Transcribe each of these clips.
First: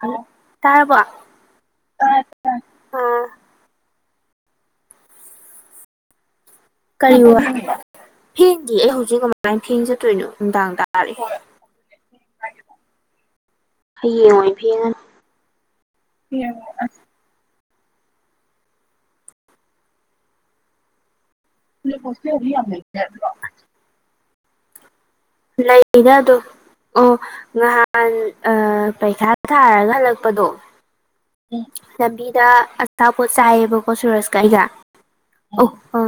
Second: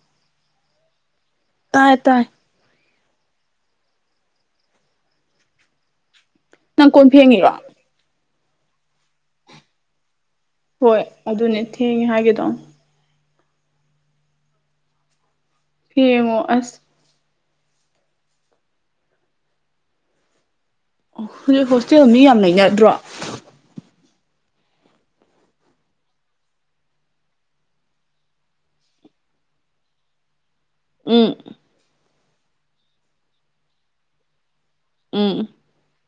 hello ꯇꯥꯔꯕꯣ ꯇꯥꯏ ꯇꯥꯏ ꯅꯪ ꯀꯣꯟ ꯀꯔꯤ ꯋꯥ ꯐꯦꯡꯉꯤꯔꯣ ꯐꯦꯡꯗꯤꯌ‌ꯦ ꯑꯩ ꯍꯧꯖꯤꯛ ꯀꯃꯥꯏꯅ ꯐꯦꯡ ꯆꯠꯇꯣꯏꯅꯣ ꯅꯨꯡꯗꯥꯡ ꯍꯣꯏ ꯇꯥꯔꯦ ꯑꯗꯨꯅꯦ ꯊꯦꯡꯉꯦ ꯍꯥꯏꯒꯦ ꯇꯧꯕꯅ‌ꯦ ꯍꯌꯦꯡ ꯑꯣꯏꯅ ꯐ‌ꯦꯡꯉꯅꯤ ꯐ‌ꯦꯡꯉ‌ꯣ ꯑꯁ ꯑꯣ ꯍꯧꯖꯤꯛ ꯍꯣꯁꯇꯦꯜ ꯃꯤ ꯌꯥꯝ ꯂꯩꯅꯗ꯭ꯔꯣ ꯂꯩꯅ ꯑꯗꯨꯝ ꯑꯣ ꯉꯍꯥꯟ ꯑꯥ ꯄꯩꯈꯥ ꯊꯥꯔꯒ ꯍꯜꯂꯛꯄꯗꯣ ꯎꯝ ꯎꯝ ꯂꯝꯕꯤꯗ ꯑꯆꯥꯥꯄꯣꯠ ꯆꯥꯏꯌꯦꯕꯀꯣ ꯁꯨꯔꯁꯀ ꯑꯩꯒ ꯎꯝ ꯑꯧ ꯑ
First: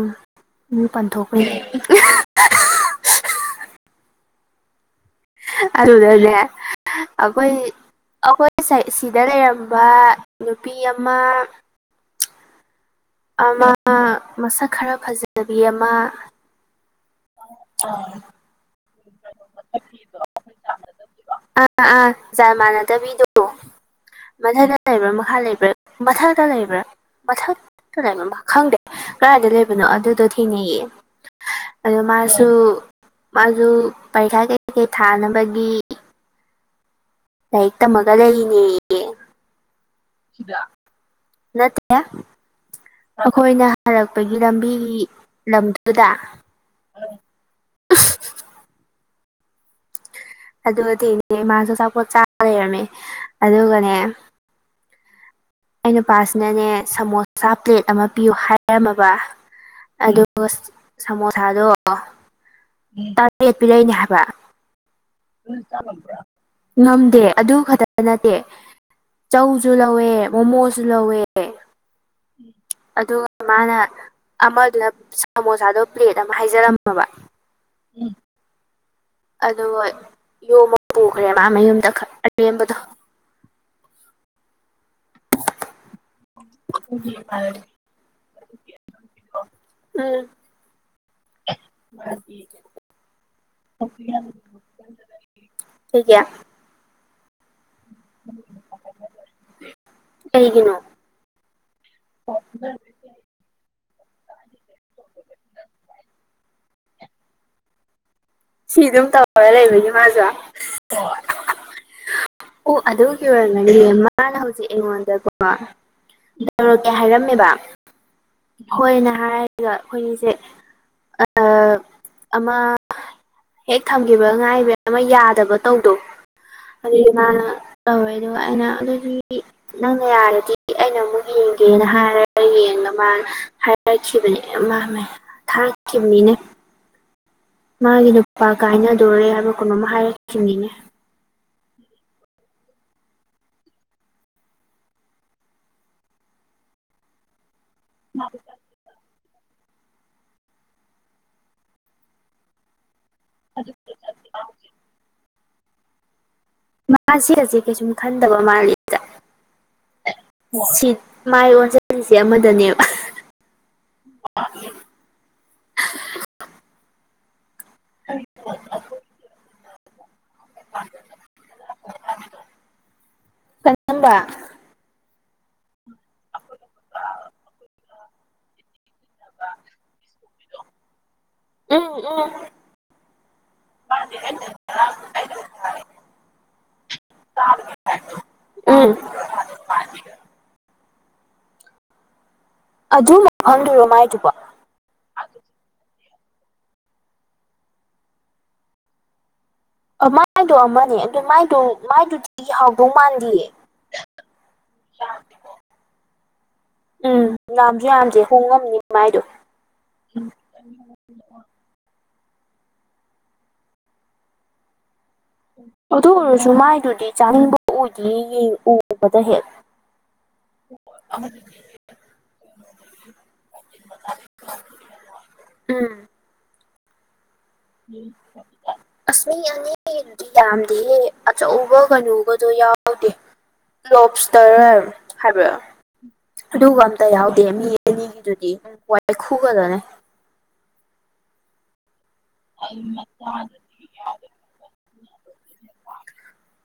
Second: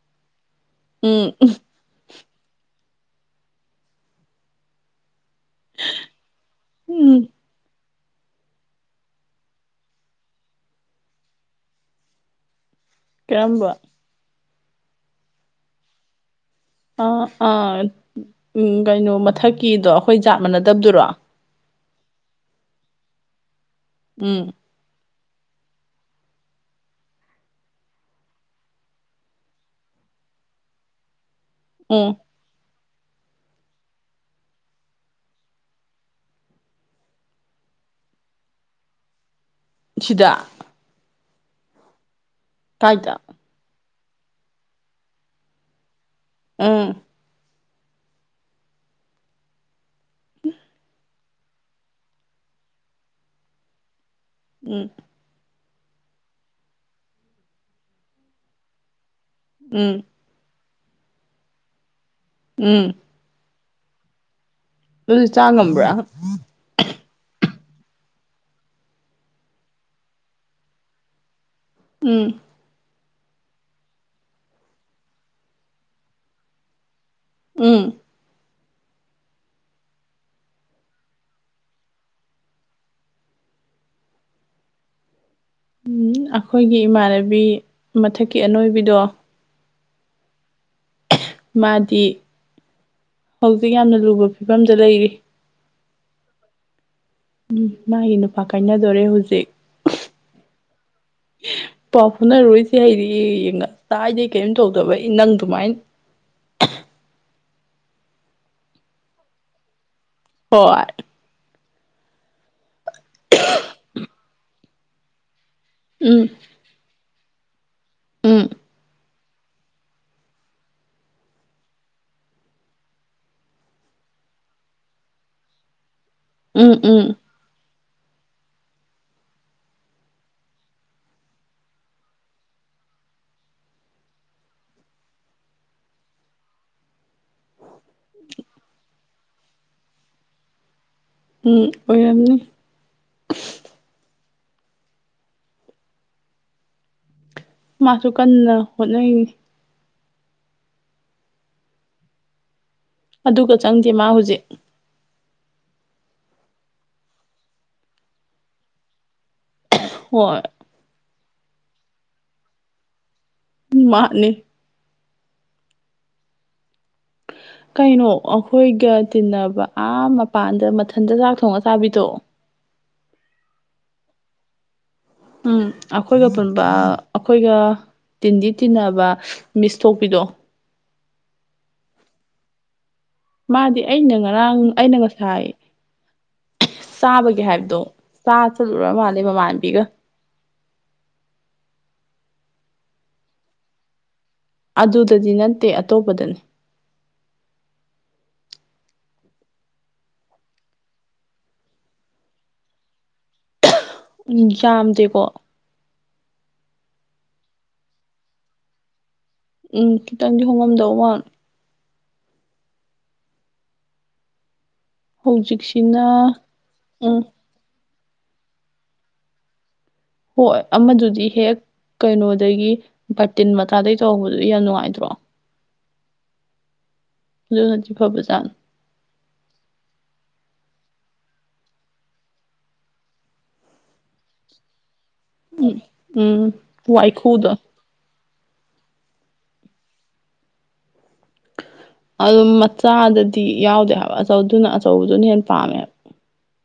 ꯃꯔꯨ ꯎꯝ ꯄꯟꯊꯣꯛꯈ꯭ꯔ‌ꯦ ꯑꯗꯨꯗꯅꯦ ꯎꯝ ꯑꯩꯈꯣꯏ ꯑꯩꯈꯣꯏ ꯑꯩ ꯁꯥꯏ ꯁꯤꯗ ꯂꯩꯔꯝꯕ ꯅꯨꯄꯤ ꯑꯃ ꯑꯃ ꯀꯔꯝꯕ ꯃꯁꯛ ꯈꯔ ꯐꯖꯕꯤ ꯑꯃ ꯑꯥ ꯑꯥ ꯎꯝ ꯀꯩꯅꯣ ꯃꯊꯛꯀꯤꯗꯣ ꯑꯩꯈꯣꯏ ꯖꯥꯠ ꯃꯥꯟꯅꯗꯕꯗꯨꯔꯣ ꯑꯥ ꯑꯥ ꯖꯥꯠꯃꯥꯟꯅꯗꯕꯤꯗꯣ ꯃꯊꯛꯇ ꯎꯝ ꯃꯊꯛꯇ ꯂꯩꯕ꯭ꯔꯥ ꯃꯈꯥ ꯂꯩꯕ꯭ꯔꯥ ꯃꯊꯛꯇ ꯂꯩꯕ꯭ꯔꯥ ꯃꯊꯛ ꯇ ꯂꯩꯔꯝꯕ ꯈꯪꯗꯦ ꯀꯗꯥꯥꯏꯗ ꯂꯩꯕꯅꯣ ꯑꯗꯨꯗꯣ ꯊꯦꯡꯅꯩꯌꯦ ꯑꯗ‌ꯣ ꯎꯝ ꯃꯥꯁꯨ ꯃꯥꯁꯨ ꯄꯩꯈꯥ ꯀꯩ ꯀꯩ ꯊꯥꯅꯕꯒꯤ ꯂꯥꯏꯔꯤꯛ ꯇꯝꯃꯒ ꯂꯩꯔꯤꯅ‌ꯦꯌ‌ꯦ ꯁꯤꯗ ꯅꯠꯇ‌ꯦꯍ‌ꯦ ꯀꯥꯏꯗ ꯑꯩꯈꯣꯏꯅ ꯍꯜꯂꯛꯄꯒꯤ ꯂꯝꯕꯤꯒꯤ ꯂꯝꯗꯨꯗ ꯎꯝ ꯑꯗꯨ ꯊ‌ꯦꯡꯅꯩꯌ‌ꯦ ꯃꯥꯁꯨ ꯑꯆꯥꯄꯣꯠ ꯆꯥ ꯂꯩꯔꯝꯃꯦ ꯑꯗꯨꯒꯅꯦ ꯎꯝ ꯑꯩ ꯅꯨꯄꯥꯁꯤꯅꯅꯦ ꯁꯃꯣꯁꯥ ꯄ꯭ꯂꯦꯠ ꯑꯃ ꯄꯤꯌꯨ ꯍꯥꯏꯔꯝꯃꯕ ꯎꯝ ꯑꯗꯨꯒ ꯁꯃꯣꯁꯥꯗꯣ ꯎꯝ ꯇꯔꯦꯠ ꯄꯤꯔꯛꯏꯅꯦ ꯍꯥꯏꯕ ꯑꯗꯨꯗꯤ ꯆꯥ ꯉꯝꯕ꯭ꯔꯥ ꯉꯝꯗꯦ ꯑꯗꯨ ꯈꯛꯇ ꯅꯠꯇꯦ ꯆꯧꯁꯨ ꯂꯧꯋꯦ ꯃꯣꯃꯣꯁꯨ ꯂꯧꯋꯦ ꯎꯝ ꯑꯗꯨꯒ ꯃꯥꯅ ꯑꯃꯗꯨꯅ ꯁꯃꯣꯁꯥꯗꯣ ꯄ꯭ꯂꯦꯠ ꯑꯃ ꯍꯥꯏꯖꯔꯝꯃꯕ ꯎꯝ ꯑꯗꯨꯒ ꯌꯣꯝꯃ ꯄꯨꯈ꯭ꯔꯦ ꯃꯥ ꯃꯌꯨꯝꯗ ꯈꯠ ꯑꯔꯦꯝꯕꯗꯣ ꯎꯝ ꯑꯩꯈꯣꯏꯒꯤ ꯏꯃꯥꯟꯅꯕꯤ ꯃꯊꯛꯀꯤ ꯑꯅꯣꯏꯕꯤꯗꯣ ꯎꯝ ꯃꯥꯗꯤ ꯍꯧꯖꯤꯛ ꯌꯥꯝꯅ ꯂꯨꯕ ꯐꯤꯕꯝꯗ ꯂꯩꯔꯤ ꯀꯩꯒꯤ ꯎꯝ ꯃꯥꯒꯤ ꯅꯨꯄꯥ ꯀꯥꯏꯅꯗꯣꯔꯦ ꯍꯧꯖꯤꯛ ꯀꯩꯒꯤꯅꯣ ꯄꯥꯎ ꯐꯥꯎꯅꯔꯔꯣꯏꯁꯦ ꯍꯥꯢꯔꯛꯑꯦꯌꯦ ꯉꯥꯁꯥꯏꯗꯩꯩ ꯀꯩꯝ ꯇꯧꯗꯕꯩ ꯅꯪꯗꯨꯃꯥꯏꯅ ꯁꯤ ꯑꯗꯨꯝ ꯇꯧꯔ ꯂꯩꯕꯒꯤ ꯃꯥꯖꯨ ꯍꯣꯢ ꯑꯣ ꯑꯗꯨꯒꯤ ꯑꯣꯏꯔꯝꯃꯅꯤꯌꯦ ꯃꯥꯅ ꯍꯧꯖꯤꯛ ꯑꯩꯉꯣꯟꯗꯀꯣ ꯎꯝ ꯗꯧꯔꯛꯀꯦ ꯍꯥꯏꯔꯝꯃꯦꯕ ꯎꯝ ꯍꯣꯏꯑꯅ ꯍꯥꯏꯔ ꯒꯥ ꯑꯈꯣꯏꯅꯤꯖꯦ ꯑꯥ ꯑꯃ ꯍꯦꯛ ꯊꯝꯈꯤꯕ ꯉꯥꯏꯕꯩ ꯑꯃ ꯌꯥꯗꯕ ꯇꯧꯗꯣ ꯎꯝ ꯎꯝ ꯑꯗꯨꯗꯤ ꯃꯥꯅ ꯇꯧꯔꯦ ꯑꯗꯨꯒ ꯑꯩꯅ ꯑꯗꯨꯗꯤ ꯅꯪꯅ ꯌꯥꯔꯗꯤ ꯑꯩꯅ ꯑꯃꯨꯛ ꯌꯦꯡꯒꯦꯅ ꯍꯥꯏꯔꯒ ꯌꯦꯡꯉꯥ ꯃꯥꯅ ꯍꯥꯏ ꯊꯔꯛꯈꯤꯕꯅꯦ ꯃꯃꯦ ꯊꯥꯔꯛꯈꯤꯕꯅꯤꯅꯦ ꯃꯥꯒꯤ ꯅꯨꯄꯥ ꯀꯥꯏꯅ ꯇꯣꯔꯦ ꯍꯥꯏꯕ ꯀꯩꯅꯣꯝ ꯍꯥꯏꯔꯛꯈꯤꯝꯅꯤꯅꯦ ꯎꯝ ꯑꯣꯏꯔꯝꯅꯤ ꯃꯥꯁꯨ ꯀꯟꯅ ꯍꯣꯠꯅꯔꯤꯅꯤ ꯑꯗꯨꯒ ꯆꯪꯗꯦ ꯃꯥ ꯍꯧꯖꯤꯛ ꯃꯥꯁꯤ ꯍꯧꯖꯤꯛ ꯀꯩꯁꯨꯝ ꯈꯟꯗꯕ ꯃꯥꯜꯂꯤ ꯆꯥ ꯍꯣꯏ ꯁꯤꯠ ꯃꯥꯏ ꯑꯣꯟꯖꯟꯂꯤꯖꯦ ꯑꯃꯗꯅꯦꯕ ꯃꯥꯟꯅꯤ ꯀꯩꯅꯣ ꯑꯩꯈꯣꯏꯒ ꯇꯤꯟꯅꯕ ꯑꯥ ꯃꯄꯥꯟꯗ ꯃꯊꯟꯇ ꯆꯥꯛ ꯊꯣꯡꯉ ꯆꯥꯕꯤꯗꯣ ꯀꯔꯝꯕ ꯎꯝ ꯑꯩꯈꯣꯏꯒ ꯄꯨꯟꯕ ꯑꯩꯈꯣꯏꯒ ꯇꯤꯟꯗꯤ ꯇꯤꯟꯅꯕ ꯃꯤꯁ ꯊꯣꯛꯄꯤꯗꯣ ꯎꯝ ꯎꯝ ꯃꯥꯗꯤ ꯑꯩꯅ ꯉꯔꯥꯡ ꯑꯩꯅ ꯉꯁꯥꯏ ꯆꯥꯕꯒꯤ ꯍꯥꯏꯕꯗꯣ ꯆꯥ ꯆꯠꯂꯨꯔ ꯎꯝ ꯃꯥꯜꯂꯦ ꯃꯃꯥꯟꯅꯕꯤꯒ ꯑꯗꯨꯝ ꯃꯐꯝꯗꯨꯔꯣ ꯃꯥꯏꯗꯨꯕꯣ ꯑꯗꯨꯗꯗꯤ ꯅꯠꯇꯦ ꯑꯇꯣꯞꯄꯗꯅꯤ ꯑꯃꯥꯗꯣ ꯑꯃꯅꯦ ꯑꯗꯨ ꯃꯥꯏꯗꯣ ꯃꯥꯏꯗꯨꯗꯤ ꯍꯥꯎꯗꯧ ꯃꯥꯥꯟꯗꯤꯌꯦ ꯎꯝ ꯌꯥꯝꯗꯦꯀꯣ ꯎꯝ ꯌꯥꯝꯖꯨ ꯌꯥꯝꯗꯦ ꯍꯣꯡꯉꯝꯅꯤ ꯃꯥꯏꯗꯣ ꯎꯝ ꯈꯤꯇꯪꯗꯤ ꯍꯣꯡꯉꯝꯗꯧ ꯃꯥꯟ ꯍꯧꯖꯤꯛꯁꯤꯅ ꯑꯗꯨꯑꯣꯏꯔꯁꯨ ꯃꯥꯏꯗꯨꯗꯤ ꯎꯝ ꯆꯥꯅꯤꯡꯕ ꯑꯣꯏꯗꯤꯌꯦ ꯌꯦꯡ ꯎꯕꯗ ꯍꯦꯛ ꯍꯣꯏ ꯑꯃꯗꯨꯗꯤ ꯍꯦꯛ ꯀꯩꯅꯣꯗꯒꯤ ꯕꯥꯔꯇꯤꯟ ꯃꯆꯥꯗꯒꯤ ꯇꯧꯍꯧꯕꯗꯨꯗꯤ ꯌꯥꯝ ꯅꯨꯡꯉꯥꯏꯇ꯭ꯔꯣ ꯎꯝ ꯑꯗꯨꯅꯗꯤ ꯐꯕꯖꯥꯠꯅꯤ [unintelligible] ꯑꯁ ꯃꯤ ꯑꯅꯤꯒꯤꯗꯨꯗꯤ ꯌꯥꯝꯗꯦꯍꯦ ꯑꯆꯧꯕ ꯀꯩꯅꯣꯒꯗꯣ ꯌꯥꯎꯗꯦ ꯂꯣꯞꯁꯇꯔ ꯍꯥꯏꯕꯔꯥ ꯎꯝ ꯑꯗꯨꯒ ꯑꯝꯇ ꯌꯥꯎꯗꯦ ꯋꯥꯏꯈꯨꯗꯣ ꯃꯤ ꯑꯅꯤꯒꯤꯗꯨꯗꯤꯎꯝ ꯋꯥꯏꯈꯨ ꯈꯠꯇꯥꯅꯦ ꯑꯗꯨꯝ ꯃꯆꯥꯗꯗꯤ ꯌꯥꯎꯗꯦ ꯍꯥꯏꯕ ꯑꯗꯨꯅ ꯑꯆꯧꯕꯗꯨꯅ ꯍꯦꯟꯅ ꯄꯥꯝꯃꯦꯕ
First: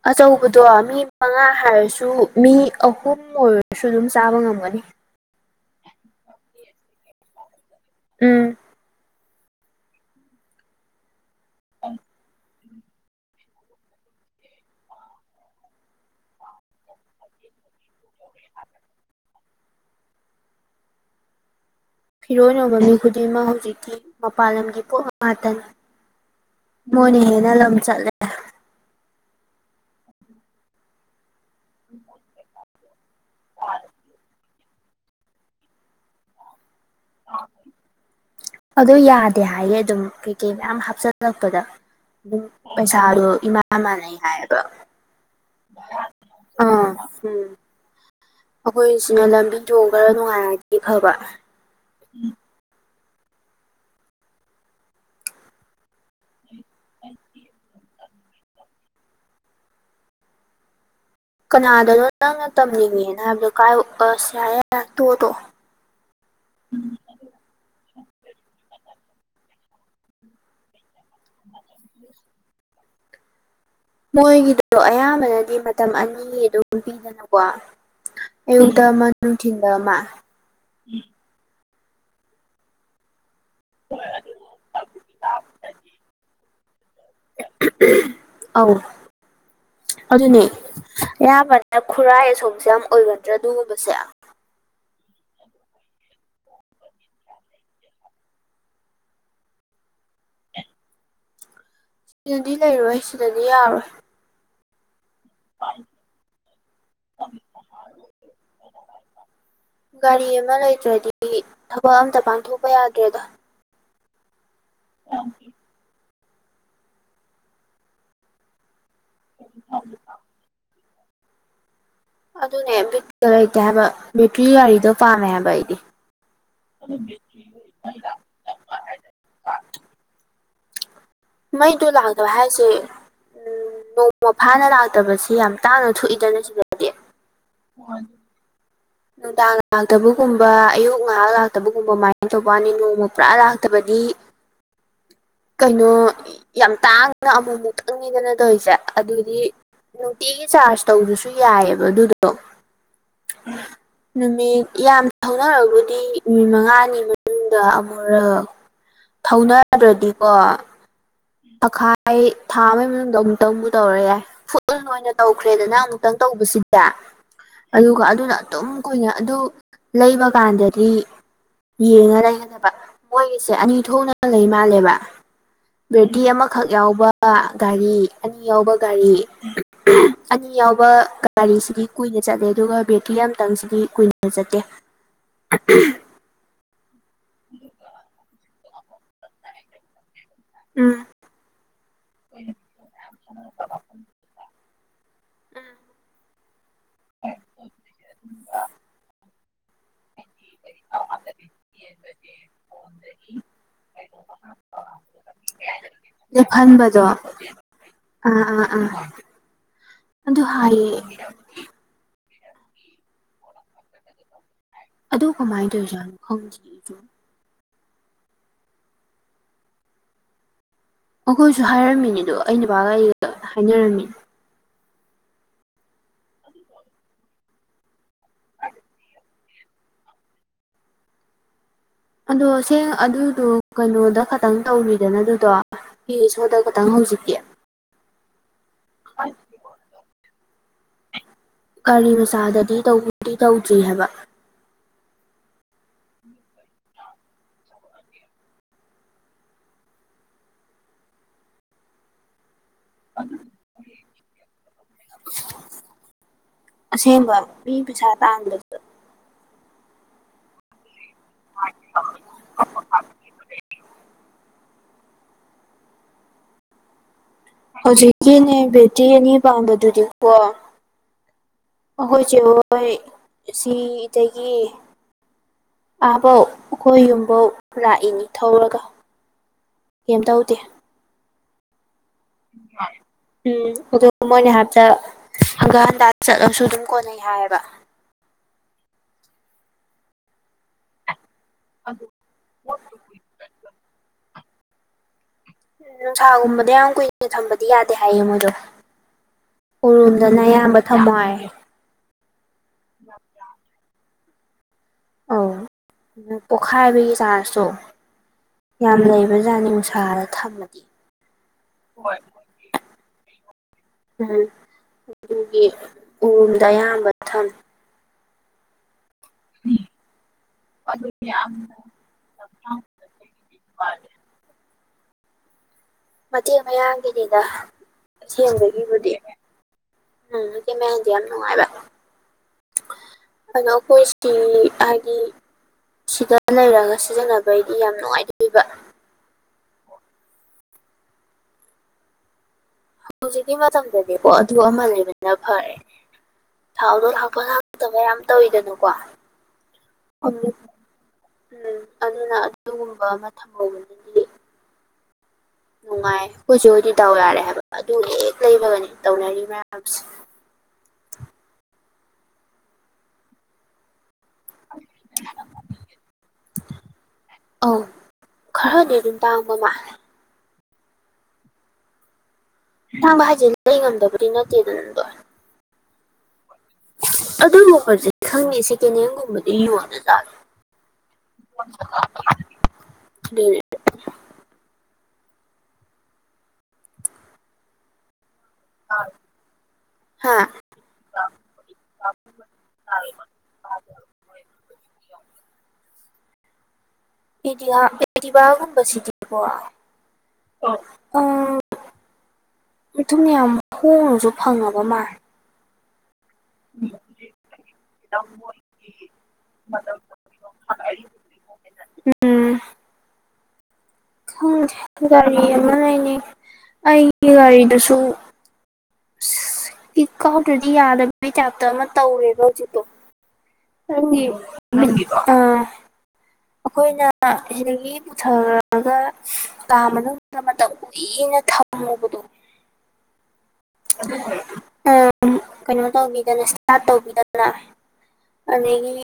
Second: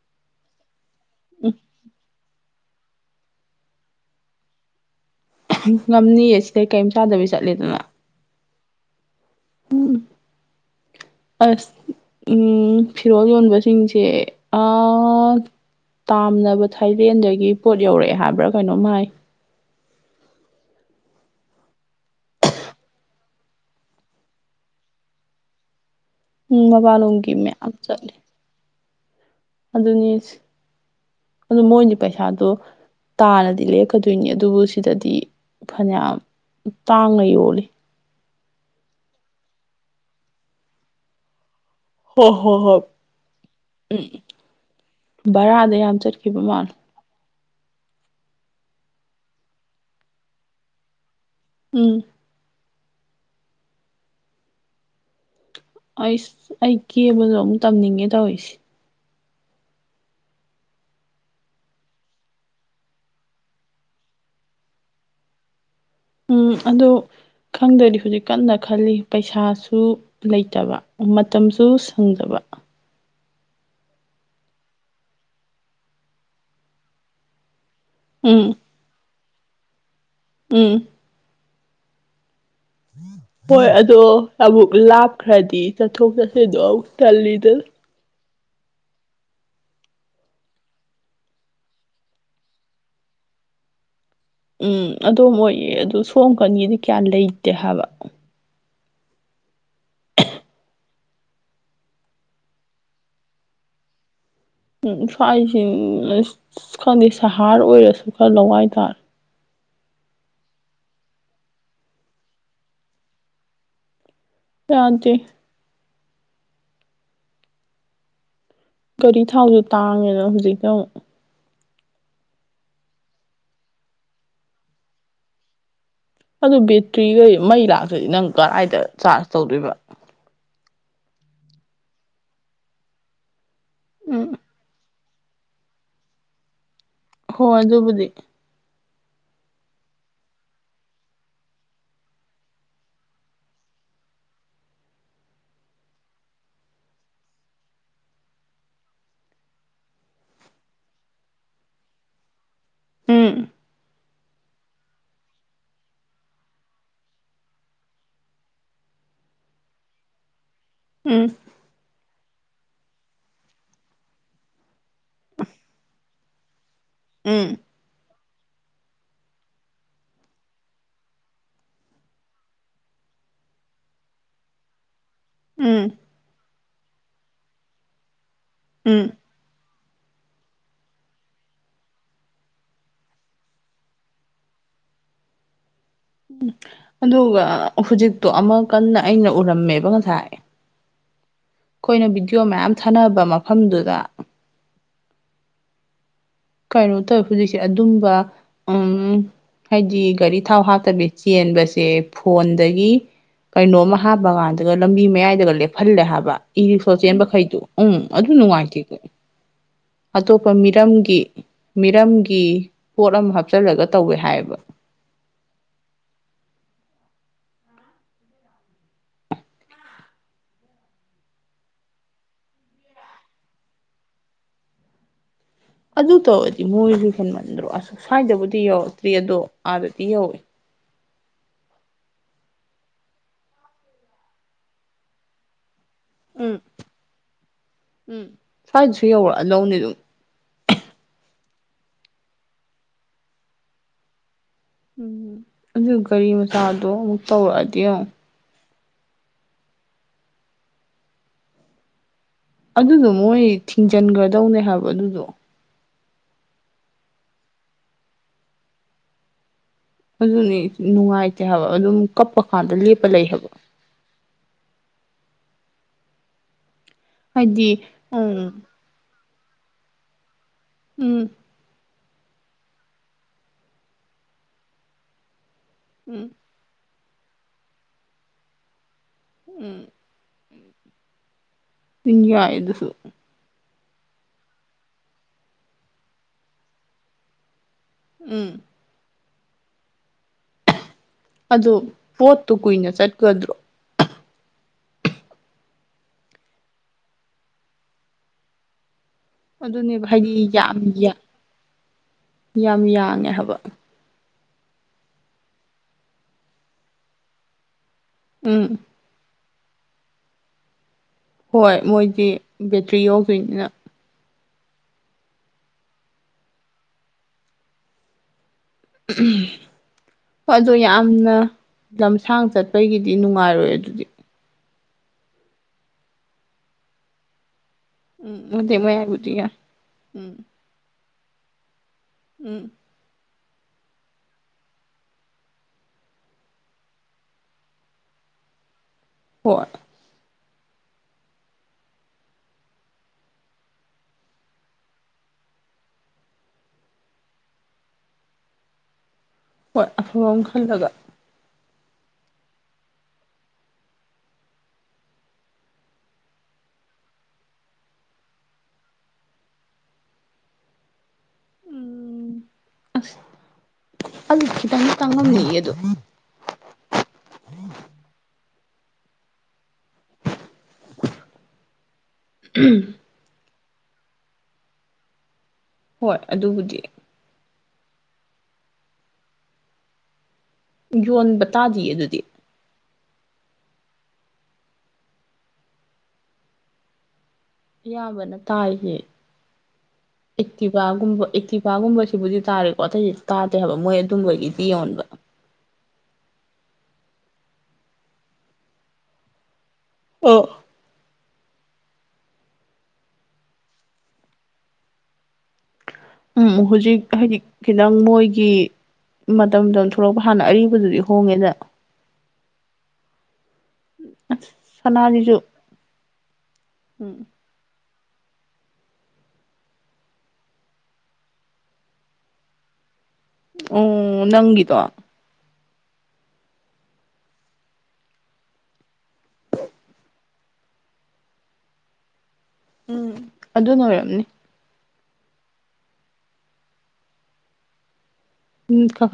ꯑꯆꯧꯕꯗꯣ ꯃꯤ ꯃꯉꯥ ꯎꯝ ꯍꯥꯏꯔꯁꯨ ꯃꯤ ꯑꯍꯨꯝ ꯑꯣꯏꯔꯁꯨ ꯑꯗꯨꯝ ꯆꯥꯕ ꯉꯝꯒꯅꯤ ꯉꯝꯅꯤꯌꯦ ꯁꯤꯗꯩ ꯀꯩꯝ ꯆꯥꯗꯕꯤ ꯆꯠꯂꯦꯗꯅ ꯎꯝ ꯎꯝ ꯑꯁ ꯎꯝ ꯐꯤꯔꯣꯜ ꯌꯣꯟꯕꯁꯤꯡꯁꯦ ꯑꯥ ꯇꯥꯝꯂꯥꯕꯥ ꯊꯥꯏꯂꯦꯟꯗꯒꯤ ꯄꯣꯠ ꯌꯧꯔꯛꯑꯦ ꯍꯥꯏꯕ꯭ꯔꯥ ꯀꯩꯅꯣꯝ ꯍꯥꯏ ꯐꯤꯔꯣꯟ ꯌꯣꯟꯕ ꯃꯤ ꯈꯨꯗꯤꯡꯃꯛ ꯍꯧꯖꯤꯛꯇꯤ ꯃꯄꯥꯥꯟ ꯂꯝꯒꯤ ꯄꯣꯠ ꯉꯥꯛꯇꯅꯤ ꯎꯝ ꯃꯣꯏꯅ ꯃꯄꯥꯟꯂꯣꯝꯒꯤ ꯍꯦꯟꯅ ꯃꯌꯥꯝ ꯂꯝ ꯆꯠꯂꯦ ꯑꯗꯨꯅꯤꯁꯤ ꯑꯗꯨꯕꯨ ꯃꯣꯏꯗꯤ ꯄꯩꯁꯥꯗꯣ ꯇꯥꯔꯗꯤ ꯂꯦꯛꯀꯗꯣꯏꯅꯤ ꯑꯗꯨꯕꯨ ꯁꯤ ꯁꯤꯗꯗꯤ ꯐꯅꯌꯥꯝ ꯇꯥꯡꯅ ꯌꯣꯜꯂꯤ ꯑꯗꯨ ꯌꯥꯗꯦ ꯍꯥꯏꯌꯦ ꯑꯗꯨꯝ ꯀꯩ ꯀꯩ ꯃꯌꯥꯝ ꯍꯥꯞꯆꯤꯜꯂꯛꯄꯗ ꯍꯣ ꯑꯗꯨꯝ ꯍꯣ ꯍꯣꯏ ꯄꯩꯁꯥꯗꯣ ꯏꯃꯥꯟ ꯃꯥꯟꯅꯩ ꯍꯥꯏꯑꯕ ꯕꯔꯥꯗ ꯌꯥꯝ ꯆꯠꯈꯤꯕ ꯃꯥꯟ ꯑꯥ ꯎꯝ ꯑꯩꯈꯣꯏ ꯁꯤꯅ ꯂꯝꯕꯤ ꯊꯣꯡ ꯈꯔ ꯅꯨꯡꯉꯥꯏꯔꯗꯤ ꯐꯕ ꯎꯝ ꯑꯩꯁ ꯑꯩ ꯀꯦꯕꯗꯣ ꯑꯃꯨꯛ ꯇꯝꯅꯤꯡꯉꯦ ꯇꯧꯔꯤꯁꯦ ꯀꯅꯥꯗꯅꯣ ꯅꯪꯅ ꯇꯝꯅꯤꯡꯉꯦꯅ ꯍꯥꯏꯕꯗꯣ ꯀꯥꯏ ꯑꯁ ꯌꯥꯔꯦ ꯇꯣꯛꯑꯣ ꯇꯣꯛꯑꯣ ꯎꯝ ꯑꯗꯣ ꯈꯪꯗꯔꯤ ꯍꯧꯖꯤꯛ ꯀꯟꯅ ꯈꯜꯂꯤ ꯄꯩꯁꯥꯁꯨ ꯂꯩꯇꯕ ꯃꯇꯝꯁꯨ ꯁꯪꯗꯕ ꯃꯣꯏꯒꯤꯗꯣ ꯑꯌꯥꯝꯕꯅꯗꯤ ꯃꯇꯝ ꯑꯅꯤ ꯑꯗꯨꯝ ꯄꯤꯗꯅꯀꯣ ꯎꯝ ꯑꯌꯨꯛꯇ ꯑꯃ ꯅꯨꯡꯇꯤꯟꯗ ꯑꯃ ꯎꯝ ꯍꯣꯏ ꯑꯗꯣ ꯑꯃꯨꯛ ꯂꯥꯞꯈ꯭ꯔꯗꯤ ꯆꯠꯊꯣꯛ ꯆꯠꯁꯤꯗꯣ ꯑꯃꯨꯛ ꯇꯜꯂꯤꯗ ꯑꯍꯝ ꯑꯧ ꯑꯗꯨꯅꯦ ꯑꯌꯥꯝꯕꯅꯥ ꯈꯨꯔꯥꯏ ꯑꯁꯣꯝꯁꯦ ꯌꯥꯝ ꯑꯣꯏꯒꯟꯗꯔꯥ ꯑꯗꯨꯒꯨꯝꯕꯁꯦ ꯎꯝ ꯑꯗꯨ ꯑꯣꯏꯌꯦ ꯑꯗꯨ ꯁꯣꯝ ꯅꯀꯟꯒꯤꯗꯤ ꯀꯌꯥ ꯂꯩꯇꯦ ꯍꯥꯏꯕ ꯁꯤꯗꯗꯤ ꯂꯩꯔꯣꯏ ꯁꯤꯗꯗꯤ ꯌꯥꯔꯣꯏ ꯎꯝ ꯁ꯭ꯋꯥꯏꯁꯤ ꯑꯁ ꯈꯪꯗꯦ ꯁ꯭ꯍꯥꯔ ꯑꯣꯏꯔꯁꯨ ꯈꯔ ꯂꯋꯥꯏ ꯇꯥꯔꯦ ꯒꯥꯔꯤ ꯑꯃ ꯂꯩꯇ꯭ꯔꯥꯗꯤ ꯊꯕꯛ ꯑꯝꯇꯥ ꯄꯥꯡꯊꯣꯛꯄ ꯌꯥꯗ꯭ꯔꯦꯗ ꯌꯥꯗꯦ [inaudible] ꯒꯥꯔꯤ ꯊꯥꯎꯖꯨ ꯇꯥꯡꯉꯦꯅ ꯍꯧꯖꯤꯛꯇꯥ ꯑꯃꯨꯛ ꯑꯗꯨꯅꯦ ꯕꯤꯠꯀꯥ ꯂꯩꯇꯦ ꯍꯥꯏꯕ ꯕꯦꯇ꯭ꯔꯤ ꯒꯥꯔꯤꯗꯣ ꯄꯥꯝꯃꯦ ꯍꯥꯏꯕ ꯑꯩꯗꯤ ꯑꯗꯨ ꯕꯦꯇ꯭ꯔꯤꯒꯩ ꯃꯩ ꯂꯥꯛꯇ꯭ꯔꯥꯗꯤ ꯅꯪ ꯀꯔꯥꯏꯗ ꯆꯥꯔꯖ ꯇꯧꯗꯣꯏꯕ ꯃꯩꯗꯣ ꯂꯥꯛꯇꯕ ꯍꯥꯏꯁꯦ ꯎꯝ ꯎꯝ ꯅꯣꯡꯃ ꯐꯥꯅ ꯂꯥꯛ ꯇꯕꯁꯤ ꯌꯥꯝ ꯇꯥꯡꯅ ꯊꯣꯛꯏꯗꯅ ꯁꯤꯗꯥ ꯍꯣꯏ ꯑꯗꯨꯕꯨꯗꯤ ꯅꯨꯡꯗꯥꯡ ꯂꯥꯛꯇꯕꯒꯨꯝꯕ ꯑꯌꯨꯛ ꯉꯥꯏꯍꯥꯛ ꯂꯥꯛꯇꯕꯒꯨꯝꯕ ꯃꯥꯏꯅ ꯇꯧꯕ ꯋꯥꯅꯤ ꯅꯣꯡꯃꯥ ꯄꯨꯔꯥ ꯂꯥꯛꯇꯕꯗꯤ ꯀꯩꯅꯣ ꯌꯥꯝ ꯇꯥꯡꯅ ꯑꯃꯨꯛ ꯃꯨꯛ ꯈꯪꯅꯤꯗꯅ ꯇꯧꯔꯤꯖꯦ ꯑꯗꯨꯗꯤ ꯅꯨꯡꯇꯤꯒꯤ ꯆꯥꯔꯖ ꯇꯧꯗ꯭ꯔꯥꯁꯨ ꯌꯥꯏꯑꯕ ꯑꯗꯨꯗꯣ ꯎꯝ ꯅꯨꯃꯤꯠ ꯌꯥꯝ ꯊꯧꯅꯔꯕꯨꯗꯤ ꯅꯨꯃꯤꯠ ꯃꯉꯥꯅꯤ ꯃꯅꯨꯡꯗꯥ ꯑꯃꯨꯔꯛ ꯊꯧꯅꯥꯗ꯭ꯔꯥꯗꯤꯀꯣ ꯎꯝ ꯇꯈꯥꯏ ꯊꯥ ꯑꯃꯒꯤ ꯃꯅꯨꯡꯗ ꯑꯃꯨꯛꯇꯪꯕꯨ ꯇꯧꯔ ꯌꯥꯏ ꯐꯨꯜ ꯑꯣꯏꯅ ꯇꯧꯈ꯭ꯔꯦꯗꯅ ꯑꯃꯨꯛꯇꯪ ꯇꯧꯕꯁꯤꯗꯤ ꯎꯝ ꯑꯗꯨꯒꯥ ꯑꯗꯨꯅ ꯑꯗꯨꯝ ꯈꯣꯏꯅ ꯑꯗꯨ ꯂꯩꯕ ꯀꯥꯟꯗꯗꯤ ꯌꯦꯡꯉꯥ ꯂꯩꯒꯗꯕ ꯃꯣꯏꯒꯤꯁꯦ ꯑꯅꯤ ꯊꯣꯛꯅ ꯂꯩ ꯃꯥꯜꯂꯦꯕ ꯎꯝ ꯕꯦꯇꯤ ꯑꯃꯈꯛ ꯌꯥꯎꯕ ꯒꯥꯔꯤ ꯑꯅꯤ ꯌꯥꯎꯕ ꯎꯝ ꯒꯥꯔꯤ ꯑꯅꯤ ꯌꯥꯎꯕ ꯒꯥꯔꯤꯁꯤꯗꯤ ꯀꯨꯏꯅ ꯆꯠꯂꯦ ꯑꯗꯨꯒꯥ ꯕꯦꯇ꯭ꯔꯤ ꯑꯃꯇꯪꯁꯤꯗꯤ ꯀꯨꯏꯅ ꯆꯠꯇꯦ [unintelligible] ꯎꯝ ꯑꯗꯨꯒꯥ ꯍꯨꯖꯤꯛꯇꯣ ꯑꯃ ꯀꯟꯅ ꯑꯩꯅ ꯎꯔꯝꯃꯦꯕ ꯉꯁꯥꯏ ꯎꯝ ꯈꯣꯏꯅ ꯚꯤꯗꯤꯑꯣ ꯃꯌꯥꯝ ꯊꯥꯅꯕ ꯃꯐꯝꯗꯨꯗꯥ ꯎꯝ ꯀꯩꯅꯣ ꯇꯧꯋꯦ ꯍꯨꯖꯤꯛꯁꯦ ꯑꯗꯨꯝꯕ ꯎꯝ ꯍꯥꯏꯗꯤ ꯒꯥꯔꯤ ꯊꯥꯎ ꯍꯥꯞ ꯇꯥꯕꯤ ꯆꯦꯟꯕꯁꯦ ꯐꯣꯟꯗꯒꯤ ꯀꯩꯅꯣꯝ ꯍꯥꯞꯄ ꯀꯥꯟꯗꯒꯥ ꯂꯝꯕꯤ ꯃꯌꯥꯏꯗꯒꯥ ꯂꯦꯞꯍꯜꯂꯦ ꯍꯥꯏꯕ ꯏ ꯔꯤꯛꯁꯣ ꯂꯦꯞꯍꯟꯕꯗꯣ ꯑꯥ ꯆꯦꯟꯕꯈꯩꯗꯨꯣ ꯎꯝ ꯑꯗꯨ ꯑꯥ ꯅꯨꯡꯉꯥꯏꯇꯦ ꯑꯥ ꯑꯗꯨ ꯑꯇꯣꯞꯄ ꯍꯥꯏꯌꯦ ꯃꯤꯔꯝꯒꯤ ꯃꯤꯔꯝꯒꯤ ꯄꯣꯠ ꯑꯃ ꯍꯥꯞꯆꯜꯂꯒꯥ ꯇꯧꯋꯦ ꯍꯥꯏꯑꯕ ꯑꯗꯨ ꯀꯃꯥꯏꯟ ꯇꯧꯔꯤꯖꯥꯠꯅꯣ ꯈꯪꯗꯤꯌꯦ ꯑꯩꯖꯨ ꯑꯈꯣꯏꯁꯨ ꯍꯥꯏꯔꯝꯃꯤꯅꯦ ꯑꯗꯣ ꯑꯩ ꯅꯨꯄꯥꯒ ꯑꯩꯒꯥ ꯍꯥꯏꯅꯔꯝꯃꯤꯅꯦ ꯑꯗꯨ ꯇꯧꯔꯗꯤ ꯃꯣꯏꯖꯨ ꯍꯦꯟꯃꯟꯗ꯭ꯔꯣ ꯑꯁ ꯁ꯭ꯋꯥꯏꯗꯕꯨꯗꯤ ꯌꯧꯔꯛꯇ꯭ꯔꯤ ꯑꯗꯣ ꯑꯥꯗꯗꯤ ꯌꯧꯋꯦ ꯑꯗꯣ ꯁꯦꯡ ꯑꯗꯨꯗꯣ ꯀꯩꯅꯣꯗ ꯈꯇꯪ ꯇꯧꯔꯤꯗꯅ ꯑꯗꯨꯗꯣ ꯏ ꯔꯤꯛꯁꯣꯗꯥ ꯎꯝ ꯈꯇꯪ ꯍꯧꯖꯤꯛꯇꯤ ꯎꯝ ꯁ꯭ꯋꯥꯏꯗꯁꯨ ꯌꯧꯔꯛꯑꯗꯧꯅꯤ ꯑꯗꯨꯝ [unintelligible] ꯀꯔꯤ ꯃꯆꯥꯗꯥꯗꯤ ꯇꯧꯕꯨꯗꯤ ꯇꯧꯗ꯭ꯔꯤ ꯍꯥꯏꯕ ꯎꯝ ꯑꯗꯨ ꯒꯥꯔꯤ ꯃꯆꯥꯗꯣ ꯑꯃꯨꯛ ꯇꯧꯔꯛꯑꯗꯤ ꯌꯣꯡ ꯑꯗꯨꯗꯣ ꯃꯣꯏ ꯊꯤꯡꯖꯤꯟꯒ꯭ꯔꯥꯗꯧꯅꯦ ꯍꯥꯏꯕ ꯑꯗꯨꯗꯣ ꯑꯁꯦꯡꯕ ꯃꯤ ꯄꯩꯁꯥ ꯇꯥꯟꯕꯗꯨꯗꯥ ꯑꯗꯨꯅꯦ ꯅꯨꯡꯉꯥꯏꯇꯦ ꯍꯥꯏꯕ ꯑꯗꯨꯝ ꯀꯞꯄ ꯀꯥꯟꯗꯥ ꯂꯦꯞꯄ ꯂꯩ ꯍꯥꯏꯕ ꯍꯥꯏꯗꯤ ꯍꯧꯖꯤꯛꯀꯤꯅꯦ ꯎꯝ ꯕꯦꯇꯤ ꯑꯅꯤ ꯄꯥꯝꯕꯗꯨꯗꯤꯀꯣ ꯎꯝ ꯑꯈꯣꯏ ꯆꯦ ꯍꯣꯏ [unintelligible] ꯏꯇꯩꯒꯤ ꯎꯝ ꯑꯥꯕꯧ ꯎꯈꯣꯏ ꯌꯨꯝꯕꯧ ꯔꯥꯛꯏꯅꯤ ꯊꯧꯔꯒ ꯀꯦꯝꯇꯧꯗꯦ [unintelligible] ꯌꯥꯢ ꯑꯗꯨꯁꯨ ꯎꯝ ꯑꯗꯨ ꯃꯣꯏꯅ ꯍꯥꯏꯕꯗꯥ ꯍꯪꯒꯠ ꯍꯟꯗ ꯆꯠꯂꯁꯨ ꯑꯗꯨꯝ ꯀꯣꯟꯅꯩ ꯍꯥꯏꯌꯦꯕꯥ ꯎꯝ ꯑꯗꯨ ꯄꯣꯠꯇꯨ ꯀꯨꯏꯅꯥ ꯆꯠꯀꯥꯗ꯭ꯔꯣ ꯅꯨꯡꯁꯥꯒꯨꯝꯕꯗ ꯌꯥꯝ ꯀꯨꯏꯅ ꯊꯝꯕꯥꯗꯤ ꯌꯥꯗꯦ ꯍꯥꯏꯌꯦ ꯃꯣꯏꯗꯣ ꯑꯗꯨꯅꯦꯕ ꯎꯔꯨꯝꯗꯅ ꯍꯥꯏꯗꯤ ꯌꯥꯝ ꯑꯌꯥꯝꯕ ꯊꯝꯃꯣ ꯍꯥꯏꯌꯦ ꯌꯥꯝ ꯌꯥꯡꯉꯦ ꯍꯥꯏꯕ ꯑꯧ ꯅꯪ ꯄꯣꯛꯈꯥꯏꯕꯒꯤ ꯆꯥꯟꯁꯇꯣ ꯎꯝ ꯌꯥꯝ ꯂꯩꯕꯖꯥꯅꯤꯉꯣ ꯅꯨꯡꯁꯥꯗ ꯊꯝꯃꯥꯗꯤ ꯍꯣꯏ ꯃꯣꯏꯗꯤ ꯕꯦꯇ꯭ꯔꯤ ꯌꯥꯎꯗꯣꯏꯅꯤꯅꯥ ꯎꯝ ꯑꯗꯨꯒꯤ ꯎꯔꯨꯝꯗ ꯑꯌꯥꯝꯕ ꯊꯝꯃꯦ ꯎꯝꯍꯨꯝ ꯑꯗꯣ ꯌꯥꯝꯅ ꯂꯝꯁꯥꯡ ꯆꯠꯄꯒꯤꯗꯤ ꯅꯨꯡꯉꯥꯏꯔꯣꯏꯌꯦ ꯑꯗꯨꯗꯤ ꯃꯇꯦꯛ ꯃꯌꯥꯒꯤꯅꯤꯗ ꯎꯝ ꯃꯇꯦꯛ ꯑꯁꯦꯡꯕꯒꯤꯕꯨꯗꯤ ꯃꯌꯥꯏꯕꯨꯗꯤ ꯌꯥꯏ ꯎꯝ [inaudible] ꯎꯝ [unintelligible] ꯁꯤꯗ ꯂꯩꯔꯒ ꯁꯤꯖꯤꯟꯅꯕꯩꯗꯤ ꯌꯥꯝ ꯅꯨꯡꯉꯥꯏꯗꯣꯢꯕ ꯍꯣꯢ ꯍꯧꯖꯤꯛꯀꯤ ꯃꯇꯝꯗꯥꯗꯤꯀꯣ ꯑꯗꯨ ꯑꯃ ꯂꯩꯕꯥꯅ ꯐꯔꯦ ꯊꯥꯎꯗꯣ ꯍꯥꯞꯄ ꯍꯥꯞꯇꯕ ꯌꯥꯝ ꯇꯧꯋꯤꯗꯥꯅꯀꯣ ꯍꯣꯏ ꯑꯐꯕ ꯑꯃ ꯈꯜꯂꯥꯒ ꯎꯝ ꯑꯗꯨꯅ ꯑꯗꯨꯒꯨꯝꯕ ꯑꯃ ꯊꯝꯍꯧꯕꯅꯗꯤ ꯅꯨꯡꯉꯥꯏ ꯑꯩꯈꯣꯏꯆꯦ ꯍꯧꯗꯤ ꯗꯥꯎ ꯌꯥꯔꯦ ꯍꯥꯏꯕ ꯑꯗꯨ ꯍꯦꯛ ꯂꯩꯕꯒꯅꯤ ꯇꯧꯅꯥꯔꯤ ꯃꯌꯥꯝꯁꯦ ꯎꯝ ꯑꯁ ꯑꯗꯨ ꯈꯤꯇꯪ ꯇꯥꯡꯉꯝꯃꯦꯌꯦ ꯑꯗꯨ ꯑꯧ ꯈꯔꯗꯤ ꯑꯗꯨꯝ ꯇꯥꯡꯕ ꯃꯥꯜꯂꯦ [inaudible] [unintelligible] ꯍꯥꯏꯖꯦ ꯂꯦꯡ ꯉꯝꯗꯕꯗꯤ ꯅꯠꯇꯦꯗꯥꯅ ꯑꯗꯣ ꯍꯣꯏ ꯑꯗꯨꯕꯨꯗꯤ ꯑꯗꯨꯒꯨꯝꯕꯖꯤ ꯈꯪꯉꯤ ꯁꯦꯀꯦꯟ ꯍꯦꯟꯒꯨꯝꯕꯗꯤ ꯌꯣꯟꯗ ꯖꯥꯠꯂꯣ ꯌꯣꯟꯕ ꯇꯥꯗꯤꯌꯦ ꯑꯗꯨꯗꯤ [unintelligible] [inaudible] ꯢꯌꯥꯝꯕꯅ ꯇꯥꯏꯌꯦ ꯍꯥ ꯑꯦꯛꯇꯤꯚꯥꯒꯨꯝꯕ ꯑꯦꯛꯇꯤꯚꯥꯒꯨꯝꯕꯁꯤꯕꯨꯗꯤ ꯇꯥꯔꯦꯀꯣ ꯑꯇꯩꯗꯤ ꯇꯥꯗꯦ ꯍꯥꯏꯕ ꯃꯣꯢ [inaudible] ꯌꯣꯟꯕ ꯏꯗꯤꯍꯥ ꯑꯦꯛꯇꯤꯕꯥꯒꯨꯝꯕꯁꯤꯗꯤꯀꯣ ꯑꯣ ꯑꯣ [inaudible] ꯌꯥꯝ ꯍꯣꯡꯅꯖꯨ ꯐꯪꯉꯥꯕ ꯃꯥꯜꯂꯦ ꯎꯝ ꯍꯨꯖꯤꯛ ꯍꯥꯏꯗꯤ ꯈꯤꯇꯪ ꯃꯣꯏꯒꯤ ꯃꯇꯝ ꯃꯇꯝ ꯊꯣꯛꯂꯥꯛꯄ ꯍꯥꯟꯅ ꯑꯔꯤꯕꯗꯨꯗꯤ ꯍꯣꯡꯉꯦꯗ ꯎꯝ ꯑꯁ ꯈꯪꯗꯦ ꯁꯅꯥꯁꯤꯁꯨ ꯒꯥꯔꯤ ꯑꯃ ꯂꯩꯅꯤꯡ ꯎꯝ ꯑꯩꯒꯤ ꯒꯥꯔꯤꯗꯨꯁꯨ ꯀꯤꯛ ꯀꯥꯎꯗ꯭ꯔꯗꯤ ꯌꯥꯗꯕꯩ ꯇꯥꯏꯞꯇ ꯑꯃ ꯇꯧꯔꯦꯕ ꯍꯧꯖꯤꯛꯇꯣ ꯅꯪꯒꯤ ꯑꯣ ꯅꯪꯒꯤꯗꯣ [unintelligible] ꯑꯥ ꯑꯩꯈꯣꯏꯅ ꯁꯤꯗꯒꯤ ꯄꯨꯊꯔꯒ ꯀꯥ ꯃꯅꯨꯡꯗ ꯃꯇꯝ ꯀꯨꯏꯅ ꯊꯝ ꯑꯃꯨꯕꯗ‌ꯣ ꯎꯝ ꯑꯗꯨꯅ ꯑꯣꯏꯔꯝꯅꯤ ꯑꯗꯨꯒꯤ ꯑ ꯎꯝ ꯀꯩꯅꯣ ꯇꯧꯕꯤꯗꯅ ꯏꯁꯇꯥꯔꯠ ꯇꯧꯕꯤꯗꯅ ꯎꯝ ꯑꯗꯒꯤ ꯈ ꯈ